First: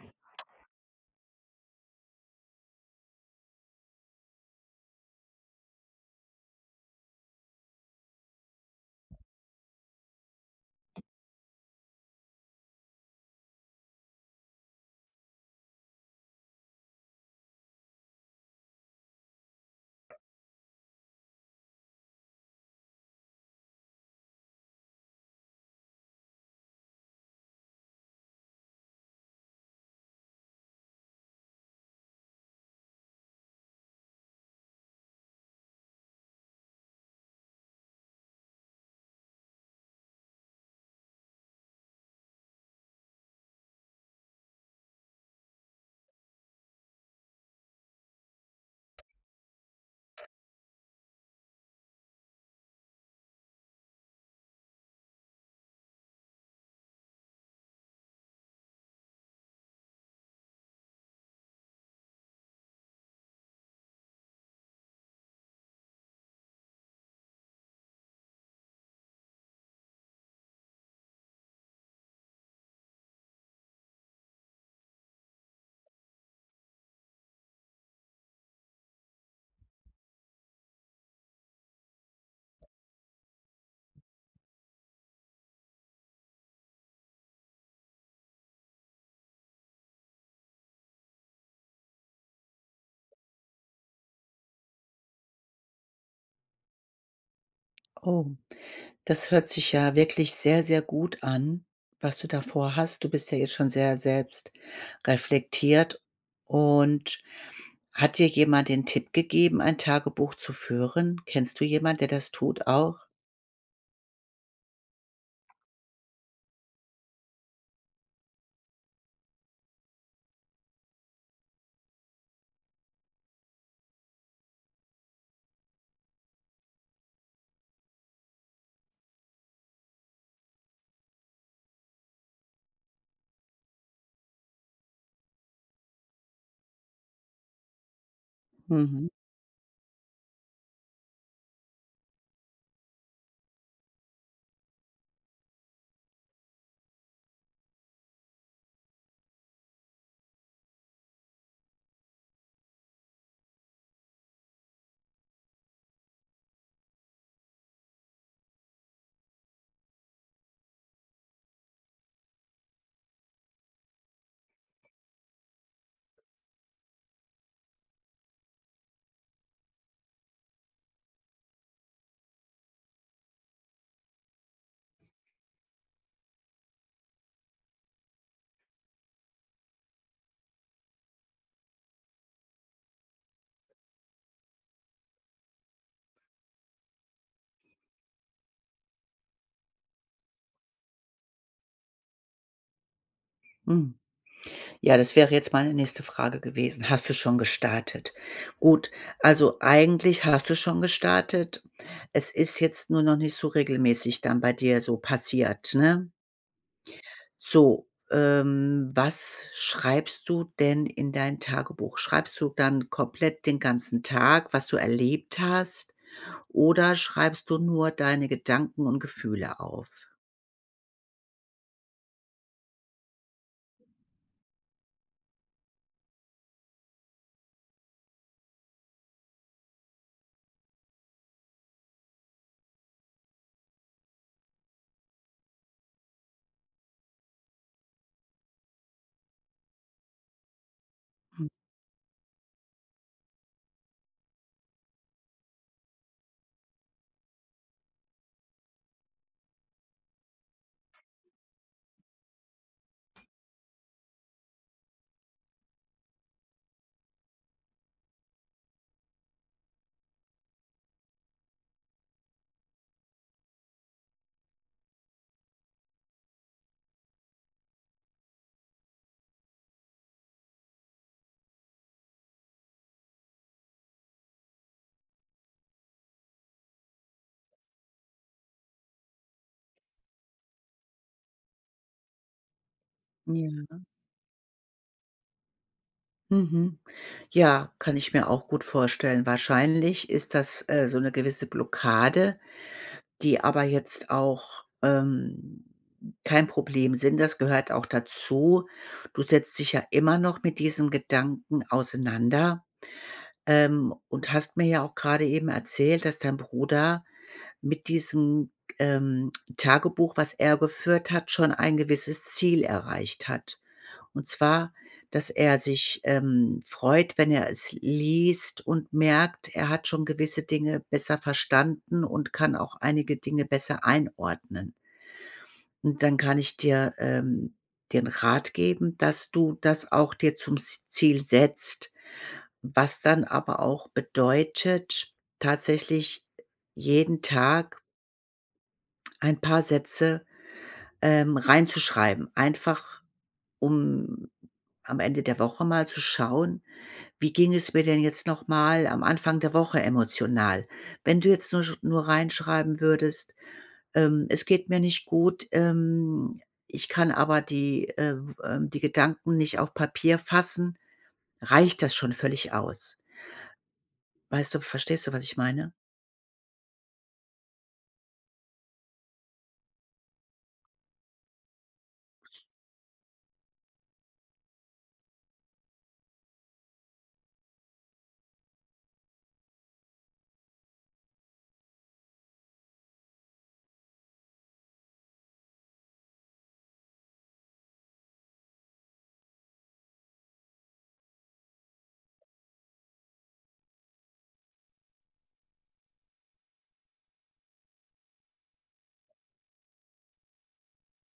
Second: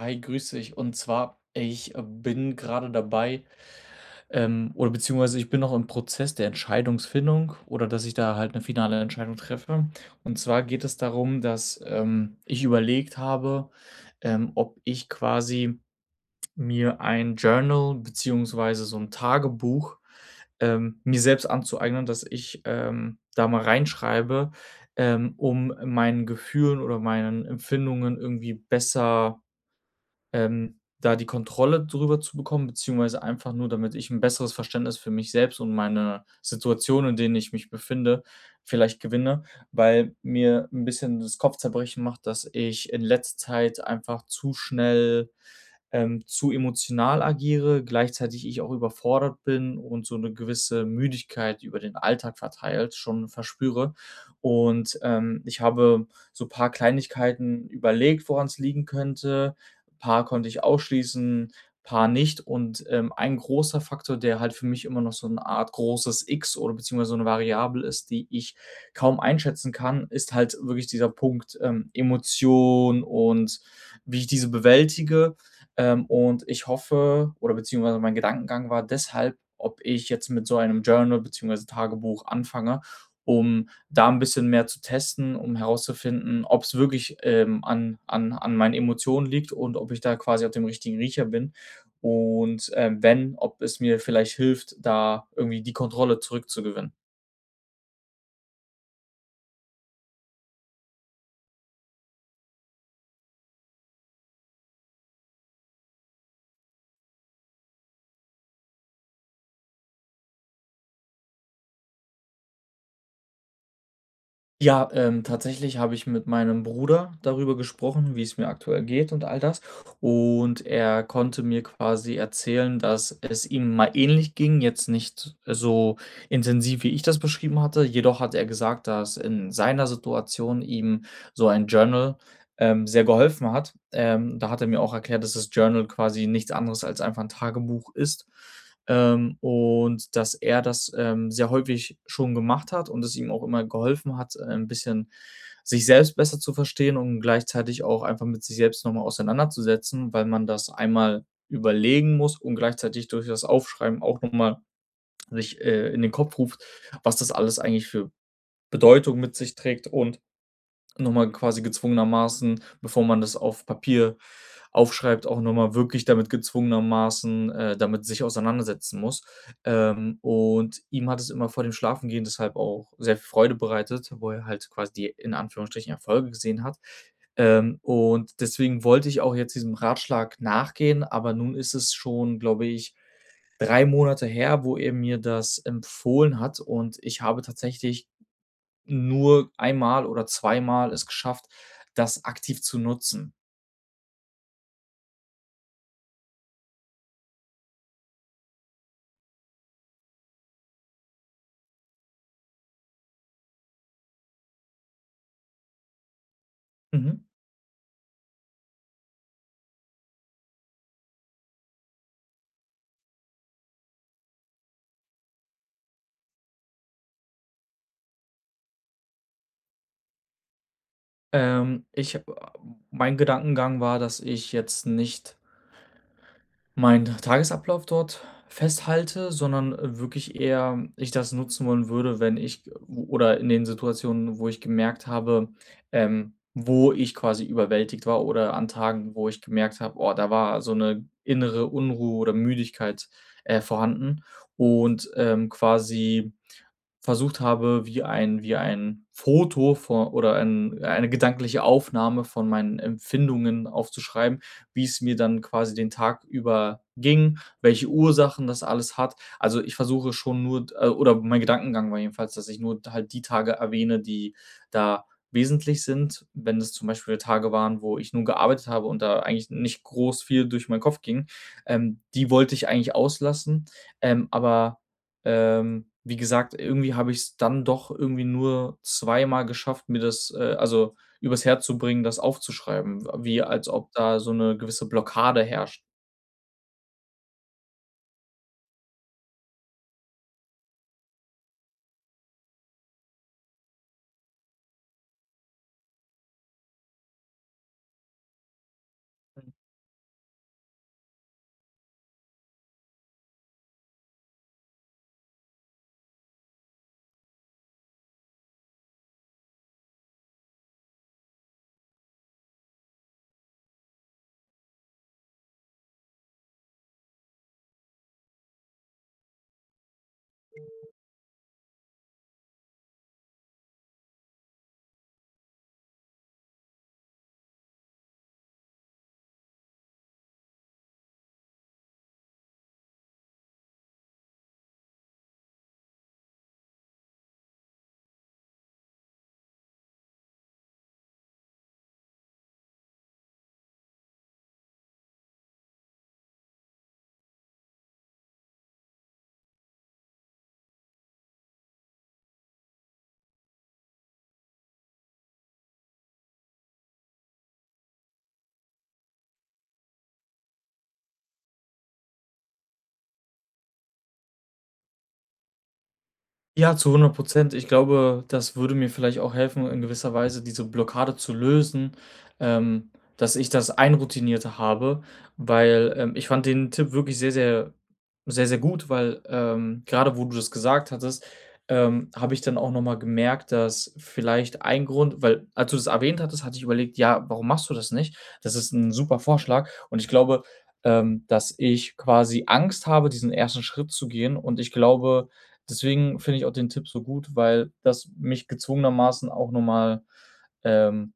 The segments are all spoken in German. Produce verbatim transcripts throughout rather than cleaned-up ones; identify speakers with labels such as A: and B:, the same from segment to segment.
A: Hi, grüß dich. Und zwar, ich bin grade dabei, ähm, oder beziehungsweise, ich bin auch im Prozess der Entscheidungsfindung oder dass ich da halt 'ne finale Entscheidung treffe. Und zwar geht es darum, ähm, dass ich überlegt habe, ähm, ob ich quasi mir ein Journal beziehungsweise so 'n Tagebuch, ähm, mir selbst anzueignen, dass ich, ähm, da mal reinschreibe, ähm, um meinen Gefühlen oder meinen Empfindungen irgendwie besser, ähm, da die Kontrolle drüber zu bekommen beziehungsweise einfach nur, damit ich 'n besseres Verständnis für mich selbst und meine Situationen, in denen ich mich befinde, vielleicht gewinne. Weil mir 'n bisschen das Kopfzerbrechen macht, dass ich in letzter Zeit einfach zu schnell, ähm, zu emotional agiere, gleichzeitig ich auch überfordert bin und so 'ne gewisse Müdigkeit über den Alltag verteilt schon verspüre. Und, ähm, ich habe so paar Kleinigkeiten überlegt, woran's liegen könnte. Paar konnte ich ausschließen, paar nicht. Und, ähm, ein großer Faktor, der halt für mich immer noch so 'ne Art großes X oder beziehungsweise so 'ne Variable ist, die ich kaum einschätzen kann, ist halt wirklich dieser Punkt, ähm, Emotion und wie ich diese bewältige. Ähm, und ich hoffe, oder beziehungsweise mein Gedankengang war deshalb, ob ich jetzt mit so einem Journal beziehungsweise Tagebuch anfange, um da 'n bisschen mehr zu testen, um herauszufinden, ob's wirklich, ähm, an an an meinen Emotionen liegt und ob ich da quasi auf dem richtigen Riecher bin. Und, ähm, wenn, ob es mir vielleicht hilft, da irgendwie die Kontrolle zurückzugewinnen.
B: Oh, das hört sich ja wirklich sehr, sehr gut an, was du da vorhast. Du bist ja jetzt schon sehr selbstreflektiert. Und hat dir jemand den Tipp gegeben, ein Tagebuch zu führen? Kennst du jemand, der das tut auch?
A: Ja, ähm, tatsächlich habe ich mit meinem Bruder darüber gesprochen, wie's mir aktuell geht und all das. Und er konnte mir quasi erzählen, dass es ihm mal ähnlich ging, jetzt nicht so intensiv, wie ich das beschrieben hatte. Jedoch hat er gesagt, dass in seiner Situation ihm so ein Journal, ähm, sehr geholfen hat. Ähm, da hat er mir auch erklärt, dass das Journal quasi nichts anderes als einfach 'n Tagebuch ist,
B: Mhm.
A: ähm, und dass er das, ähm, sehr häufig schon gemacht hat und es ihm auch immer geholfen hat, äh, 'n bisschen sich selbst besser zu verstehen und gleichzeitig auch einfach mit sich selbst noch mal auseinanderzusetzen, weil man das einmal überlegen muss und gleichzeitig durch das Aufschreiben auch noch mal sich, äh, in den Kopf ruft, was das alles eigentlich für Bedeutung mit sich trägt und noch mal quasi gezwungenermaßen bevor man das auf Papier aufschreibt, auch noch mal wirklich damit gezwungenermaßen, äh, damit sich auseinandersetzen muss. Ähm, und ihm hat es immer vor dem Schlafengehen deshalb auch sehr Freude bereitet, wo er halt quasi die in Anführungsstrichen Erfolge gesehen hat. Ähm, und deswegen wollte ich auch jetzt diesem Ratschlag nachgehen, aber nun ist es schon, glaube ich, drei Monate her, wo er mir das empfohlen hat und ich habe tatsächlich nur einmal oder zweimal es geschafft, das aktiv zu nutzen.
B: Hm. Ja, das wäre jetzt meine nächste Frage gewesen. Hast du schon gestartet? Gut, also, eigentlich hast du schon gestartet. Es ist jetzt nur noch nicht so regelmäßig dann bei dir so passiert, ne?
A: Mhm.
B: So, ähm, was schreibst du denn in dein Tagebuch? Schreibst du dann komplett den ganzen Tag, was du erlebt hast oder schreibst du nur deine Gedanken und Gefühle auf?
A: Ähm, ich, a m mein Gedankengang war, dass ich jetzt nicht meinen Tagesablauf dort festhalte, sondern wirklich eher ich das nutzen wollen würde, wenn ich g oder in den Situationen, wo ich gemerkt habe, ähm, wo ich quasi überwältigt war oder an Tagen, wo ich gemerkt habe: „Oh, da war so 'ne
B: Hm.
A: innere Unruhe oder Müdigkeit, äh, vorhanden“ und, ähm, quasi versucht habe, wie ein wie ein Foto vor oder ein eine gedankliche Aufnahme von meinen Empfindungen aufzuschreiben, wie's mir dann quasi den Tag über ging, welche Ursachen das alles hat, also, ich versuche schon nur äh, oder mein Gedankengang war jedenfalls, dass ich nur halt die Tage erwähne, die da wesentlich sind, wenn es zum Beispiel Tage waren, wo ich nur gearbeitet habe und da eigentlich nicht groß viel durch meinen Kopf ging, ähm, die wollte ich eigentlich auslassen. Ähm, aber, ähm, wie gesagt, irgendwie habe ich's dann doch irgendwie nur zweimal geschafft, mir das äh, also, übers Herz zu bringen, das aufzuschreiben, w wie als
B: Ja.
A: ob da so 'ne gewisse Blockade herrscht.
B: Mhm. Ja, kann ich mir auch gut vorstellen. Wahrscheinlich ist das, äh, so 'ne gewisse Blockade, die aber jetzt auch, ähm, kein Problem sind. Das gehört auch dazu. Du
A: [unintelligible]
B: setzt dich ja immer noch mit diesem Gedanken auseinander, ähm, und hast mir ja auch gerade eben erzählt, dass dein Bruder mit diesem, ähm, Tagebuch, was er geführt hat, schon ein gewisses Ziel erreicht hat, und zwar dass er sich, ähm, freut, wenn er es liest und merkt: Er hat schon gewisse Dinge besser verstanden und kann auch einige Dinge besser einordnen. Und dann kann ich dir, ähm, den Rat geben, dass du das auch dir zum s Ziel setzt, was dann aber auch bedeutet, tatsächlich jeden Tag ein paar Sätze, ähm, reinzuschreiben. Einfach, um am Ende der Woche mal zu schauen: „Wie ging es mir denn jetzt noch mal am Anfang der Woche emotional?“ Wenn du jetzt nur sch nur reinschreiben würdest: „Ähm, es geht mir nicht gut. Ähm, ich kann aber die äh, ähm, die Gedanken nicht auf Papier fassen“, reicht das schon völlig aus. Weißt du verstehst du, was ich meine?
A: Ja, zu hundert Prozent. Ich glaube, das würde mir vielleicht auch helfen, in gewisser Weise diese Blockade zu lösen, ähm, dass ich das einroutinierter habe. Weil, ähm, ich fand den Tipp wirklich sehr, sehr sehr, sehr gut, weil, ähm, grade wo du das gesagt hattest, ähm, habe ich dann auch noch mal gemerkt, dass vielleicht ein Grund weil als du das erwähnt hattest, hatte ich überlegt: „Ja, warum machst du das nicht? Das ist 'n super Vorschlag.“ Und ich glaube, ähm, dass ich quasi Angst habe, diesen ersten Schritt zu gehen. Und ich glaube, deswegen finde ich auch den Tipp so gut, weil das mich gezwungenermaßen auch noch mal, ähm,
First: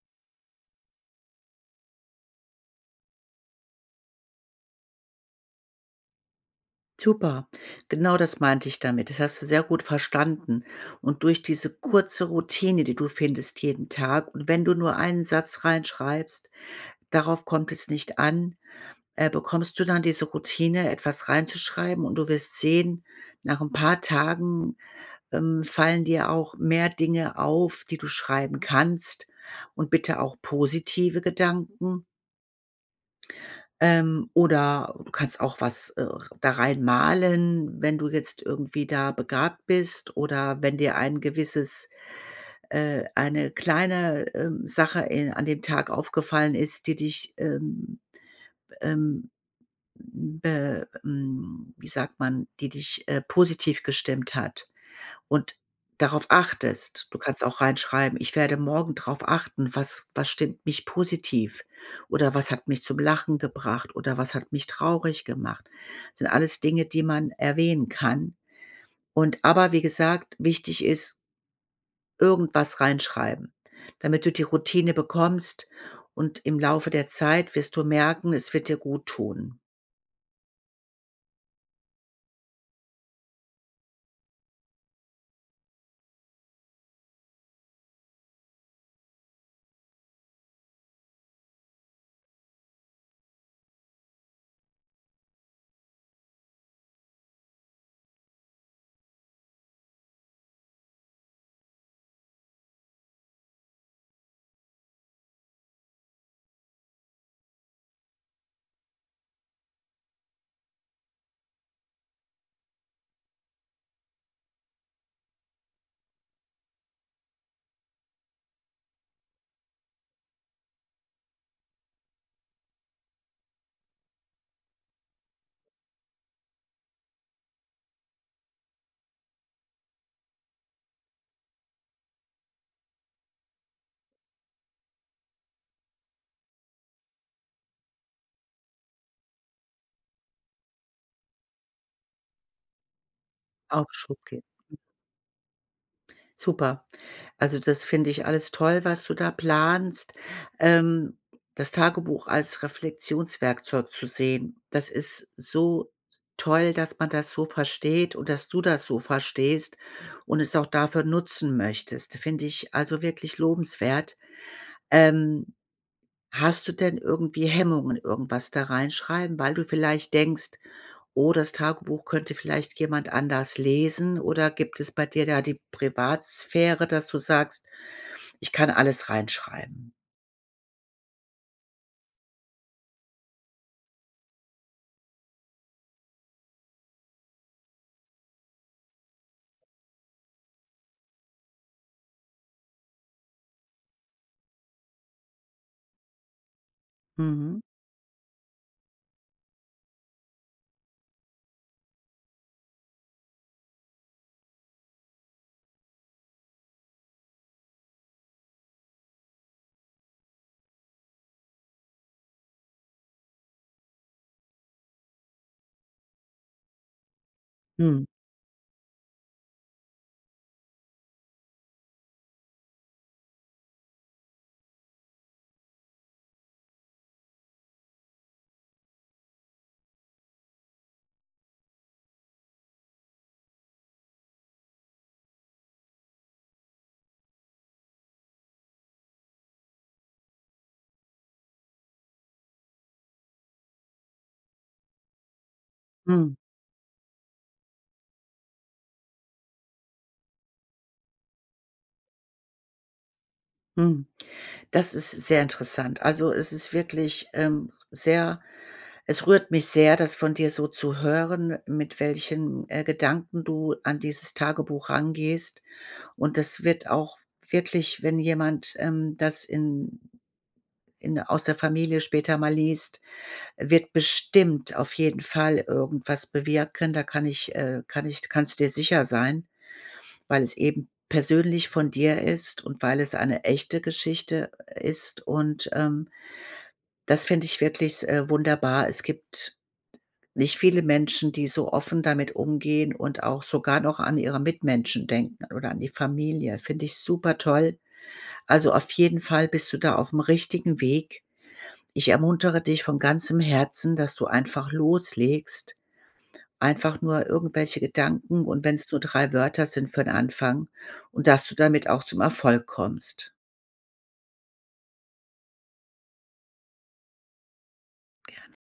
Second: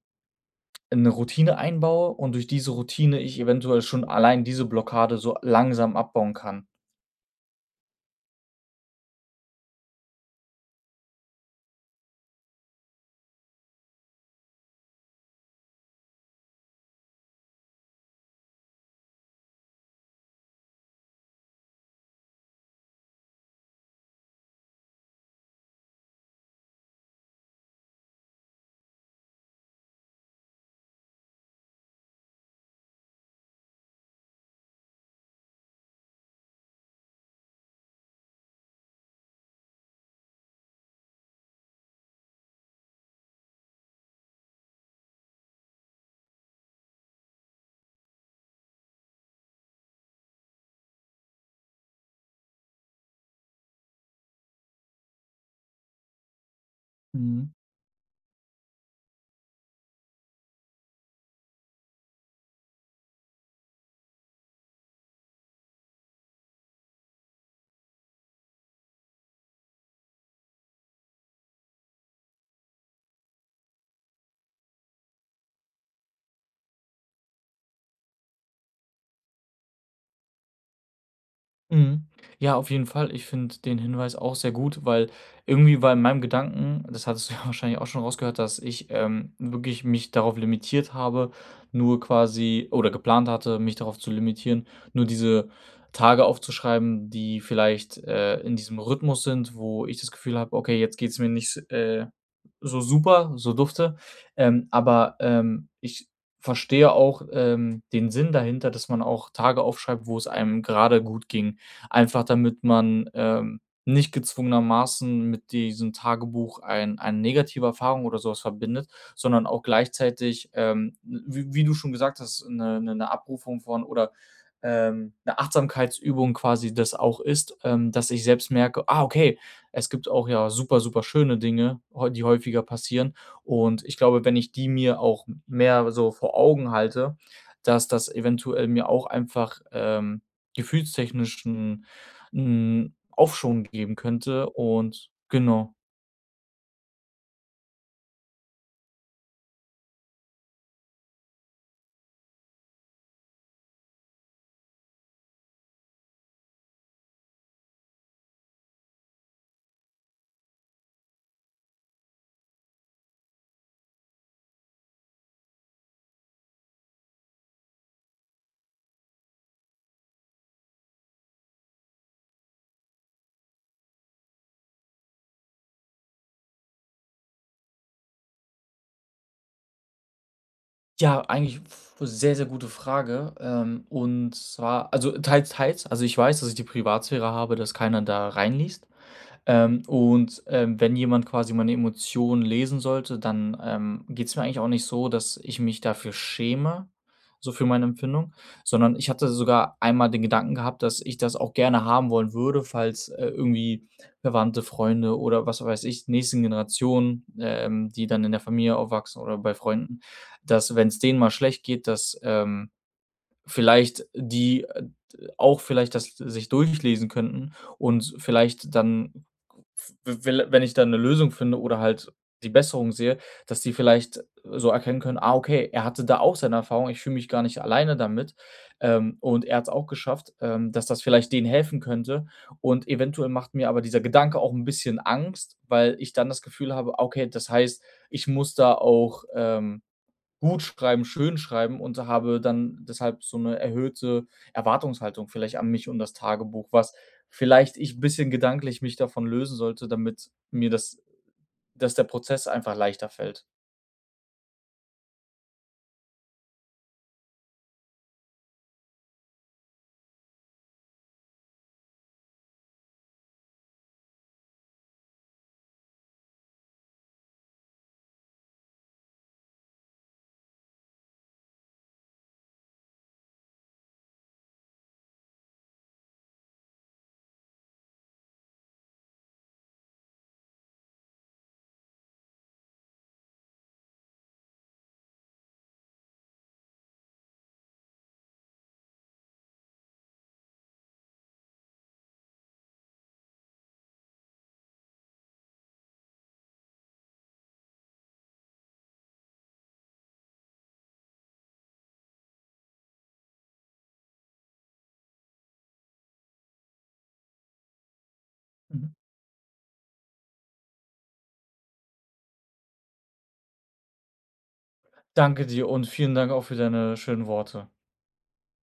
A: in 'ne Routine einbaue und durch diese Routine ich eventuell schon allein diese Blockade so langsam abbauen kann
B: Super, genau das meinte ich damit. Das hast du sehr gut verstanden. Und durch diese kurze Routine, die du findest jeden Tag, und wenn du nur einen Satz reinschreibst, darauf kommt es nicht an, äh, bekommst du dann diese Routine, etwas reinzuschreiben. Und du wirst sehen: Nach 'n paar Tagen, ähm, fallen dir auch mehr Dinge auf, die du schreiben kannst, und bitte auch positive Gedanken. Ähm, oder du kannst auch was, äh, da reinmalen, wenn du jetzt irgendwie da begabt bist oder wenn dir ein gewisses äh, eine kleine, ähm, Sache in an dem Tag aufgefallen ist, die dich ähm, be ähm, hm, be ähm, wie sagt man, die dich, äh, positiv gestimmt hat und darauf achtest. Du kannst
A: Mhm.
B: auch reinschreiben: „Ich werde morgen drauf achten: Was was stimmt mich positiv? Oder was hat mich zum Lachen gebracht? Oder was hat mich traurig gemacht?“ Sind alles Dinge, die man erwähnen kann. Und aber wie gesagt, wichtig ist irgendwas reinschreiben, damit du die Routine bekommst. Und im Laufe der Zeit wirst du merken, es wird dir guttun.
A: Mhm. Ja, auf jeden Fall. Ich finde den Hinweis auch sehr gut, weil irgendwie war in meinem Gedanken, das hattest du ja wahrscheinlich auch schon rausgehört, dass ich, ähm, wirklich mich darauf limitiert habe, nur quasi oder geplant hatte, mich darauf zu limitieren, nur diese Tage aufzuschreiben, die vielleicht, äh, in diesem Rhythmus sind, wo ich das Gefühl habe: „Okay, jetzt geht's mir nicht, s äh, so super, so dufte.“ Ähm, aber, ähm, ich verstehe auch, ähm, den Sinn dahinter, dass man auch Tage aufschreibt, wo es einem grade gut ging. Einfach, damit man, ähm, nicht gezwungenermaßen mit diesem Tagebuch ein eine negative Erfahrung oder so was verbindet, sondern auch gleichzeitig, ähm, w w wie du schon gesagt hast, 'ne 'ne ’ne Abrufung von oder, ähm, 'ne Achtsamkeitsübung quasi das auch ist, ähm, das ich selbst merke: „Ah okay, es gibt auch ja super, super schöne Dinge häu die häufiger passieren.“ Und ich glaube, wenn ich die mir auch m mehr so vor Augen halte, dass das eventuell mir auch einfach, ähm, gefühlstechnisch 'n 'n Aufschwung geben
B: Aufschub geben.
A: könnte und genau.
B: Super. Also, das finde ich alles toll, was du da planst. Ähm, das Tagebuch als Reflektionswerkzeug zu sehen, das ist so s toll, dass man das so versteht und dass du das so verstehst und es auch dafür nutzen möchtest. Finde ich, also, wirklich lobenswert. Ähm, hast du denn irgendwie Hemmungen irgendwas da reinschreiben, weil du vielleicht denkst: „Oh, das Tagebuch könnte vielleicht jemand anders lesen“, oder gibt es bei dir da die Privatsphäre, dass du sagst: „Ich kann alles reinschreiben“?
A: Ja, eigentlich f sehr, sehr gute Frage, ähm, und zwar, also, teils teils. Also, ich weiß, dass ich die Privatsphäre habe, dass keiner da reinliest. Ähm, und, ähm, wenn jemand quasi meine Emotionen lesen sollte, dann, ähm, geht's mir eigentlich auch nicht so, dass ich mich dafür schäme, so
B: Mhm.
A: für meine Empfindung, sondern ich hatte sogar einmal den Gedanken gehabt, dass ich das auch gerne haben wollen würde, falls, äh, irgendwie Verwandte, Freunde oder was weiß ich, nächsten Generationen, ähm, die dann in der Familie aufwachsen oder bei Freunden, dass wenn's denen mal schlecht geht, dass, ähm, vielleicht die, äh, d auch vielleicht das sich durchlesen könnten und
B: Mhm.
A: s vielleicht dann, v wel wenn ich da 'ne Lösung finde oder halt die Besserung sehe, dass die vielleicht, äh, so erkennen können: „Ah, okay, er hatte da auch seine Erfahrung, ich fühle mich gar nicht alleine damit. Ähm, und er hat's auch geschafft“, ähm, dass das vielleicht denen helfen könnte. Und eventuell macht mir aber dieser Gedanke auch 'n bisschen Angst, weil ich dann das Gefühl habe: „Ah, okay, das heißt, ich muss da auch, ähm, gut schreiben, schön schreiben“, und habe dann deshalb so 'ne erhöhte Erwartungshaltung vielleicht an mich und das
B: Mhm.
A: Tagebuch, was vielleicht ich bisschen gedanklich mich davon lösen sollte, damit mir das dass der Prozess einfach leichter fällt.
B: Hm, das ist sehr interessant. Also, es ist wirklich, ähm, sehr es rührt mich sehr, das von dir so zu hören, mit welchen, äh, Gedanken du an dieses Tagebuch rangehst. Und es wird auch wirklich, wenn jemand, ähm, das in in aus der Familie später mal liest, wird bestimmt auf jeden Fall irgendwas bewirken. Da kann ich äh, kann ich kannst du dir sicher sein, weil es eben persönlich von dir ist und weil es eine echte Geschichte, äh, ist. Und, ähm, das finde ich wirklich, äh, wunderbar. Es gibt t nicht viele Menschen, die so offen damit umgehen und auch sogar noch an ihre Mitmenschen denken oder an die Familie. Finde ich supertoll. Also, auf jeden Fall bist du da aufm richtigen Weg. Ich ermuntere dich von ganzem Herzen, dass du einfach loslegst, einfach nur irgendwelche Gedanken, und wenn's
A: Mhm.
B: nur drei Wörter sind für 'n Anfang, und dass du damit auch zum Erfolg kommst.
A: Danke dir und vielen Dank auch für deine schönen Worte.
B: Gerne.